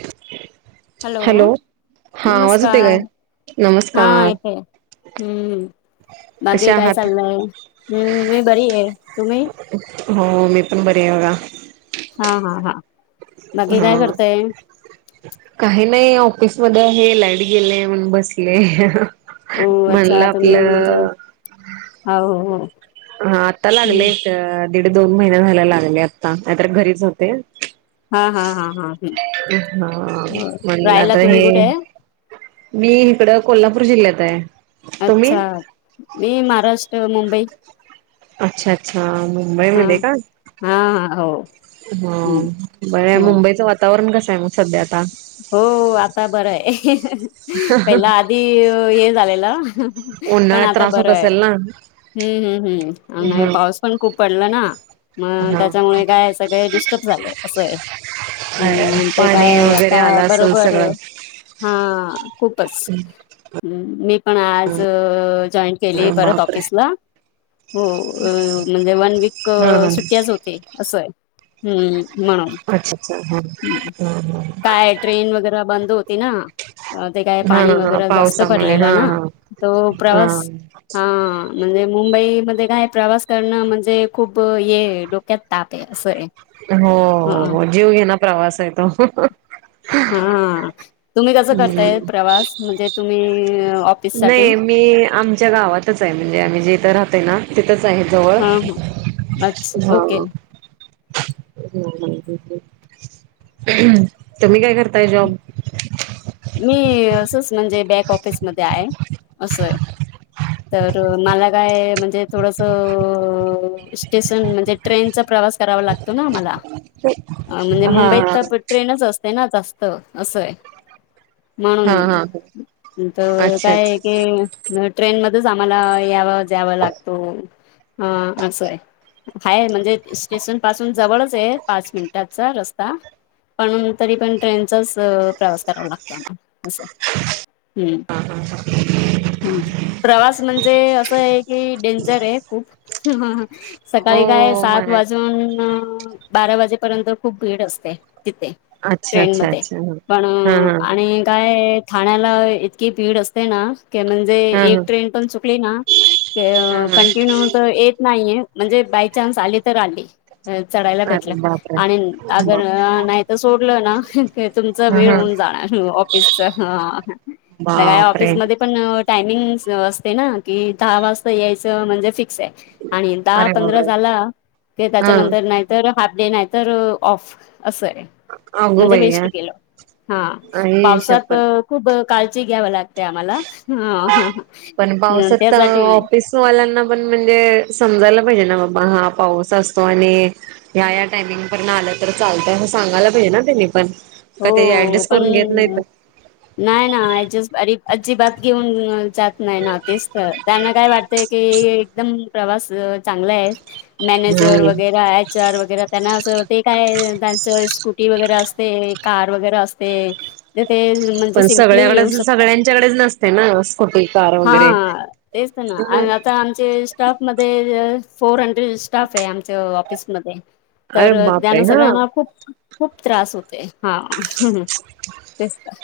ह हॅलो! येतोय काय? नमस्कार, हा नमस्कार ऐका हा हम. बाकी कशा काय आहात? चाललंय? हम्म मी बरी आहे, तुम्ही? हो, मी पण बरी आहे बघा. हा हा हा. बाकी काय हा. करताय काही नाही, ऑफिस मध्ये आहे, लाईट गेले म्हणून बसले म्हणलं, आपलं. हाव, हो. हा आत्ता लागले, हम्म दीड दोन महिना व्हायला लागले आता नाहीतर घरीच होते. हा हा हा हा हा हो म्हणल राहायला आत्ता तुम्ही हे. कुठे आहे मी हीकडं कोल्हापूर जिल्ह्यात आहे. तुम्ही? अच्छा! मी महाराष्ट्र मुंबई. अच्छा, अच्छा! हा मुंबईमध्ये का? हा हा हो हम्म बर हो मुंबईचा वाताव वातावरण कस आहे मग, सध्या आता. हो, आता बरं ये. पहिला आधी, हे झालेलं पण उन्हाळ्यात आता त्रास होत बरं हाय. असेल ना हम्म हम् हम्म आणि ह नाही पाऊस पण खूप पडलं ना मग, हा त्याच्यामुळे काय सगळे डिस्टप झाले असं ये. हम्म. ते पाणी काय, वगैरे हा आलं असेल बरोबर सगळं हा खूपच. मी पण आज जॉइंट केली परत बापरे ऑफिसला हो म्हणजे वन वीक हा हा सुट्टीयाच होती. असं, हम् म्हणून. अच्छा अच्छा हा ह काय ट्रेन वगैर, बंद होती ना? ते काय हा पाणी हा वगैरे जास्त पावसामुळे भरलेला हा ना. हा तो हा प्रवास हा, म्हणजे मुंबईमध्ये, काय प्रवास करणं म्हणजे खूप ये आहे ड ते ताप असं हो ह. हो जीव घेना प्रवास आहे तो. हा हा तुम्ही कसं करताय हम्म प्रवास म्हणजे तुम्ही ऑफिस साठी नाही मी आमच्या गावातच आहे म्हणजे आम्ही जेथं राहतोय ना. तिथच आहे जवळ हा हा अच्छा ओके हा. [inaudible] तूम्ही काय करताय जॉब? मी असंच म्हणजे बॅक ऑफिसमध्ये आहे असं आहे. तर मला काय म्हणजे थोडसं स्टेशन म्हणजे ट्रेनचा प्रवास करावा लागतो ना आम्हाला. [unintelligible] अ. म्हणजे हा मुंबईत तर ट्रेनच असते ना, जास्त असं ये. हा हा म्हणून, हा तर अच्छा काय अच्छा की. हम्म.. ट्रेन मधेच आम्हाला याव जावं लागतो, हां असं आहे. हाय म्हणजे स्टेशन पासून जवळच आहे पाच मिनटांचा रस्ता. पणून तरी पण ट्रेनचाच प्रवास करावा लागतो आम्हाला असं आहे हम्म. हा हा हा. प्रवास म्हणजे असं आहे, की डेंजर आहे खूप. सकाळी काय हो सात माय वाजून बारा वाजे पर्यंत खूप भीड असते तिथे, अच्छा ट्रेन अच्छा मध्ये अच्छा ह पण हा आणि. काय ठाण्याला इतकी पीड असते ना क म्हण जे हा हा एक ट्रेन पण चुकली ना ते अ हा कंटिन्यू तर येत नाहीय म्हणजे बाय चान्स आली तर आली, चढायला अरे भेटला. बापरे आणि अगर बाप नाही तर सोडलं ना तुमचं की ह वेळ ह होऊन जाणार ऑ तीसचा हा हा. काय बापरे! ऑफिसमध्ये पण टायमिंग असते ना कि, दहा वाजता यायचं म्हणजे फिक्स. असं आहे आणि दहा अरे पंधरा बापरे झाला कि, त्याचा हा नंतर हाफ. डे नाही तर, ऑफ असं आहे. अगो म्हणजे बाई वेस्ट गेलं, हा आई पावसात. शपथ खूप काळजी घ्याव लागते, आम्हाला हा त्यासाठी. ऑफिस वाल्यांना पण म्हणजे, समजायला पाहिजे ना बाबा हा पाऊस असतो आणि. या या टाइमिंग पर्यत आलं, तर चालतंय असं सांगायला पाहिजे ना त्यांनी पण. का ते, हो ऍडजस्ट पण करून घेत नाहीत. नाही ना ऍडजस्ट अरे अजिबात घेऊन जात नाही ना, तेच तर त्यांना काय वाटतंय की. एकदम प्रवास चांगला आहे, मॅनेजर हम्म वगैर आहेत. चार वगैरे त्यांना असं ते काय त्यांचा स्कूटी वगैरे असते. कार वगैरे असते ते ते म्हणजे सिम्पली येऊ सकता. त्याच्याकडेच नसते ना स्कुटी. कार हा, वगैरे तेच ना आणि आत आता आमचे स्टाफ मध्ये फोर हॅन्ड्रेड स्टाफ आहे आमच्या ऑफिसमध्ये. अरे तर बापरे त्यांना हा सगळ्यांना खूप खूप त्रास होते हा तेच तर.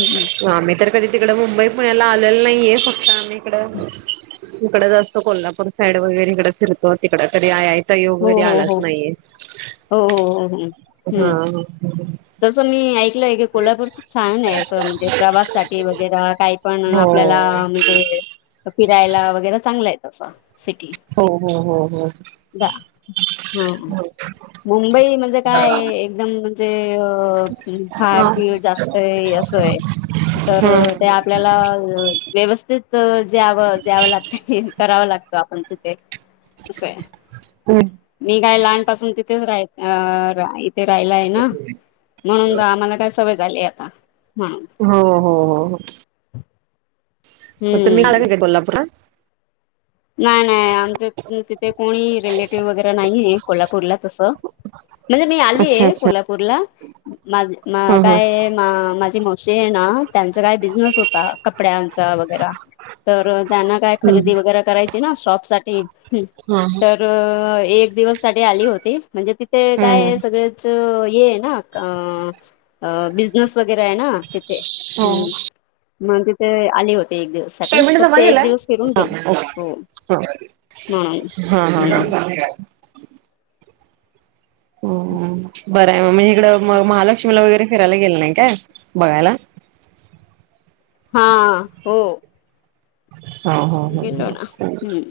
हम्म. आम्ही तर कधी तिकड मुंबई पुण्याला आलेल नाहीये फक्त आम्ही इकडं जास्त तो कोल्हापूर साईड वगैरे इकडे फिरतो तिकड तरी आय आय सहयोग हो कधी हो आलाच हो नाहीये हो हो हो हो हा हम्म ह. तसं मी ऐक कोल्हापूर खूप छान आहे असं म्हणजे प्रवास साठी वगैरे काही पण आपल्याला. हो ते फिरायला वगैरे चांगला आहे, तसं सिटी. हो हो हो हो. हम. मुंबई म्हणजे, काय एकदम. जे फाड हो बीळ जास्त आहे अस आहे तर. ते आपल्याला व्यवस्थित ज्यावं द्यावं लागत करावं लागतं आपण तिथे. हम्म मी काय लहानपासून तिथेच राय अ रा ते राहिलाय ना म्हणून आम्हाला काय सवय झाली आता म्हणून. हो हो हो होता मी काय हम्म. का का कोल्हापूरात [unintelligible] नाही नाही आमच तिथे कोणी रिलेटिव्ह वगैरे नाही आहे कोल्हापूरला तसं. म्हणजे मी अच्छा आलीय अच्छा कोल्हापूरला माझ हा हा काय हा माझी मावशी आहे ना त्यांचा काय बिझनेस होता कपड्यांचा वगैरे तर त्यांना काय हम्म खरेदी वगैरे करायची ना शॉप साठी हा तर एक दिवस साठी आली होती. म्हणजे तिथे हम्म काय सगळच ये आहे ना अ अ बिजनेस वगैरे आहे ना तिथे हो ह् मग तिथे आली होती. एक दिवस साठी पेमेंट फक्त जमा एक केलाय? दिवस फिरून गेईल हो ह हम्. आणि काय? हम हम बरं आहे म्हणजे इकडं म महालक्ष्मीला वगैरे फिरायला गेले नाही काय बघायला? हा हो. हा हा गेलो हा. ना हम्म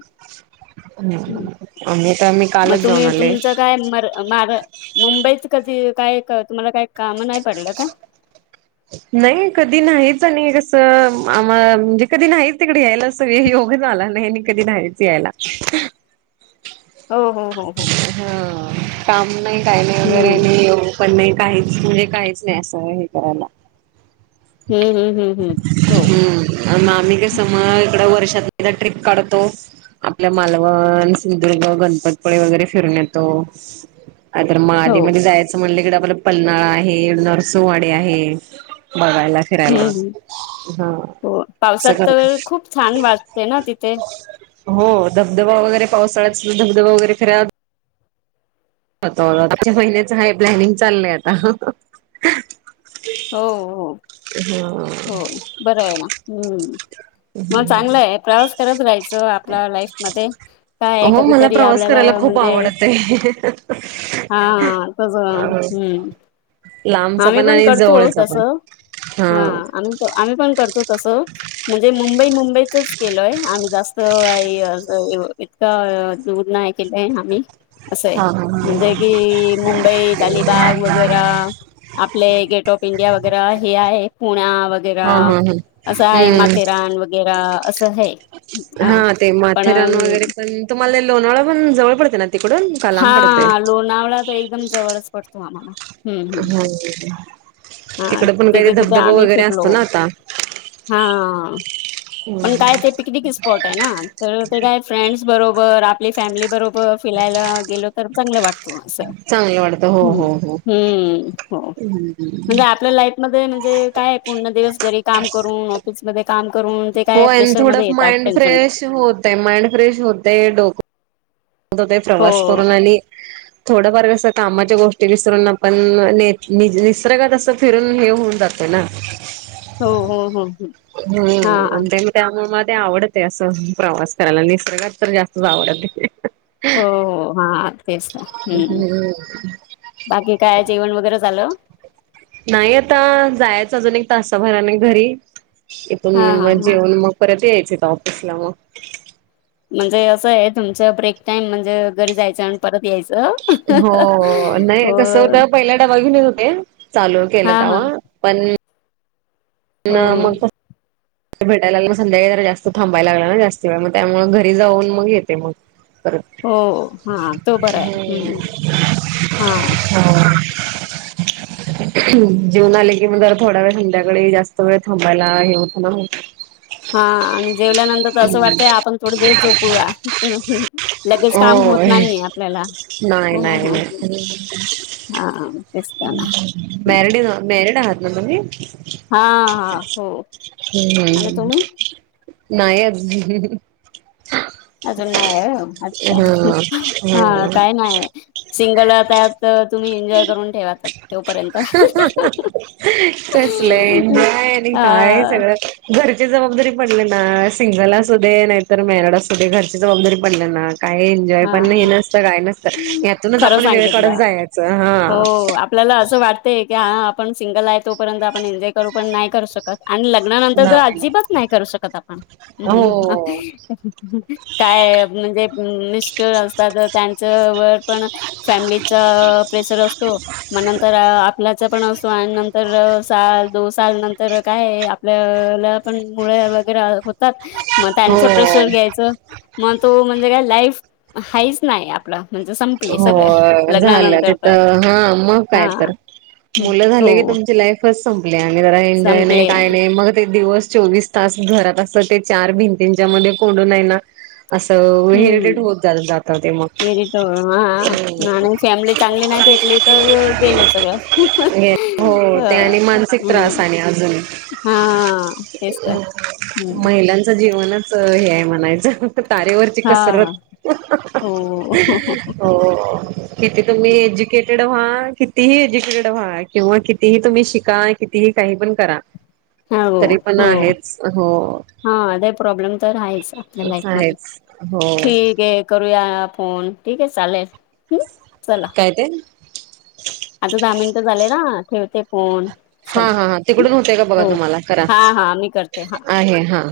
हम्म आम्ही तर आम्ही मग कालच जाऊन तुम्ही आले. तुमचं काय मर मार मुंबईच कधी काय तुम्हाला काही काम नाही पडलं का? [unintelligible] नाही कधी नाहीच आणि कसं आम म्हणजे कधी नाहीच तिकडे यायला कधी योग आला नाही कधी नाहीहायच यायला. हो हो हो हो. हा काम नाही काय नाही हम्म वगैरे नाही येऊ पण नाही काहीच म्हणजे काहीच नाही असं हे करायला. हम्म हम्म हम्म हम्म हो. हम्म आम्ही कस मग इकड वर्षात ट्र्रीप काढतो. आपल्या मालवण सिंधदुर्ग गणपतपुळी वगैरे फिरून येतो. तर म हो आदीमध्ये जायचं म्हणलं कि आपला पलनाळा आहे नरसंवाडी आहे. बघायला फिरायला हम्म हम्म हा हो पावसात तर सगळंच खूप छान वाटते ना तिथे. हो धबधबा वगैरे पावसाळ्यात धबधबा वगैरे फिरा हो [unintelligible] आच्या महिन्याच काय प्लॅनिंग चाललंय आता. हो हो ह हो बरं आहे ना. हम्म मग चांगला आहे प्रवास तरच राहायचं आपल्या लाईफ मध्ये काय हो मला कधीतरी प्रवास आपल्याला करायला खूप म्हणजे आवडते. [unintelligible] हा तस हम्म. लांबचा आम्ही पण आणि करतो जवळचा तस पण हा आम्ही आम्ही पण करतो तसं. म्हणजे मुंबई मुंबईतच गेलोय आम्ही जास्त तर दूर नाही केलंय आम्ही असं आहे हा हा हा म्हणजे कि मुंबई अलिबाग वगैर आपले गेट ऑफ इंडिया वगैरे हे आहे पुण्या वगैरा हा हा हा असं आहे, हम्म. माथेरान वगैरा असं हय. हा ते माथेरान वगैरे पण, तुम्हाला लोणावळा पण जवळ पडते ना तिकडून? का लांब पडतय? हा लोणावळा तर एकदम जवळच पडतो आम्हाला. हम्म हा हम्म हा इकड पण काही तिथे धबधबा वगैरे असतो ना आता. हा हा हो. पण काय ते पिकनिक स्पॉट आहे ना तर ते काय फ्रेंड्स बरोबर आपली फॅमिली बरोबर फिलायला गेलो. तर चांगलं वाटतो असं चांगलं वाटतं हो ह् हो हो. हम्. हो हम्म. म्हणजे आपलं लाईफ. मध्ये म्हणजे काय? पूर्ण दिवस घरी काम करून ऑफिस मध्ये काम करून ते काय होय आणि प्रेशरमध्ये थोडं येतात माइंड टेन्शन फ्रेश होत आहे माइंड फ्रेश होतय डोक दोतंय, हो प्रवास करून आणि थोडंफार कसं कामाच्या गोष्टी विसरून आपण निसर्गात असं फिरून हे होऊन जात ना. [unintelligible] हो हो, हो हो, हा हम्म हा. आणि ते त्यामुळे मला ते आवडत आहे असं प्रवास करायला निसर्गात तर जास्तच आवडत. हो हो हा, तेच तर हम्म. बाकी काय जेवण वगैरे झालं? नाही आता जायचं अजून एक तासाभराने घरी इथून हा हा मग हा जेऊन मग परत यायच इथं ऑफिसला मग. म्हणजे असं आहे तुमचं ब्रेक टाइम म्हणजे घरी जायचं आण हो, नाही हो कस होत पहिला डबा घेऊन येत होते, चालू केलं हा हा तेव्हा. पण हो ण मग कस पगार जास्त भेटायला लागला ना मग संध्याकाळी जाऊन थांबायला लागला ना जास्त वेळ मग त्यामुळे घरी जाऊन मग येते मग. बरं, हो हा तो बरा आहे हम्म हा हा. [inaudible] जेऊन आले कि मग जरा थोडा वेळ संध्याकाळी जास्त वेळ थांबायला हे होत ना मग. हा आणि जेवल्यानंतर तर असं वाटतंय आपण थोड देर झोपूया. लगेच काम होत होय. नाहीये आपल्याला. नाही हो हो नाही हो हो नाही, हा तेच तर ना मॅरडी नव्ह मेरिड आहात ना तुम्ही? हा हा हो, हम्म आणि हम्म. तुम्ही नाही अजू अजून नाहीये ह्यो हा अच्छा हा काय नाही सिंगल त्यात. तर तुम्ही एन्जॉय करून ठेवात तोपर्यंत. लिंक आहे अ सगळं. घरची जबाबदारी पडली ना, सिंगल असुदे नाहीतर मेरड असुदे घरची जबाबदारी पडली ना. काय एन्जॉय पण हे हा नसतं काय नसतं, यातूनच खरं आपण वेळ सांगितलं काढत जायचं हा. हो आपल्याला असं वाटतय की हा आपण सिंगल आहे, तोपर्यंत आपण एन्जॉय करू पण नाही करू शकत. आणि लग्नानंतर तर अजिबच नाही करू शकत आपण. हो काय म्हणजे मिस्ठर असतात त्यांच्या वर पण. फॅमिलीचा प्रेशर असतो. मग नंतर आपल्याच पण असो आणि नंतर साल दोन साल नंतर काय आहे, आप वेळेल पण मुळे वगैरे होतात. मग त्यांच हो प्रेशर घ्यायचं मग तो म्हणजे काय लाईफ. हाईच नाही आपलं म्हणजे संप हो झालं तिथं हा मग काय हा. तर? हं, मुलं झाले की हो तुमची लाईफच संपली आणि त्या एन्जॉय नाही संपले काय नाही मग ते दिवस चोवीस तास घरात असतं ते चार भिंतींच्या मध्ये कोंडून आहे ना असं हेरिडेेड हम्म होत जात ते मग. एरिट हा हा आणि फॅमिली चांगली नाही भेटली तर गेल सगळं. हो ह ते आणि मानसिक त्रास आणि अजून. हां.. तेच तर. हम्म महिलांच जीवनच हे आहे म्हणायचं, तारेवर ती हा कसरत हो हो किती तुम्ही एज्युकेटेड व्हा, कितीही एज्युकेटेड व्हा किंवा कितीही तुम्ही शिका. कितीही काही पण करा, तरी पण आहेच हो. हां.. आ प्रॉब्लेम तर आहेच, आपल्या लाईफ मध्ये आहेच हो ठीक आहे. करूया फोन ठीक आहे, चालेल हम्म चला. काय ते, आता दहा मिनिटं झाले ना, ठेवते फोन. हा चला हा हा.. हं, तिकडून होते का बघा, हो तुम्हाला करा हा हा मी करते हा आहे हां.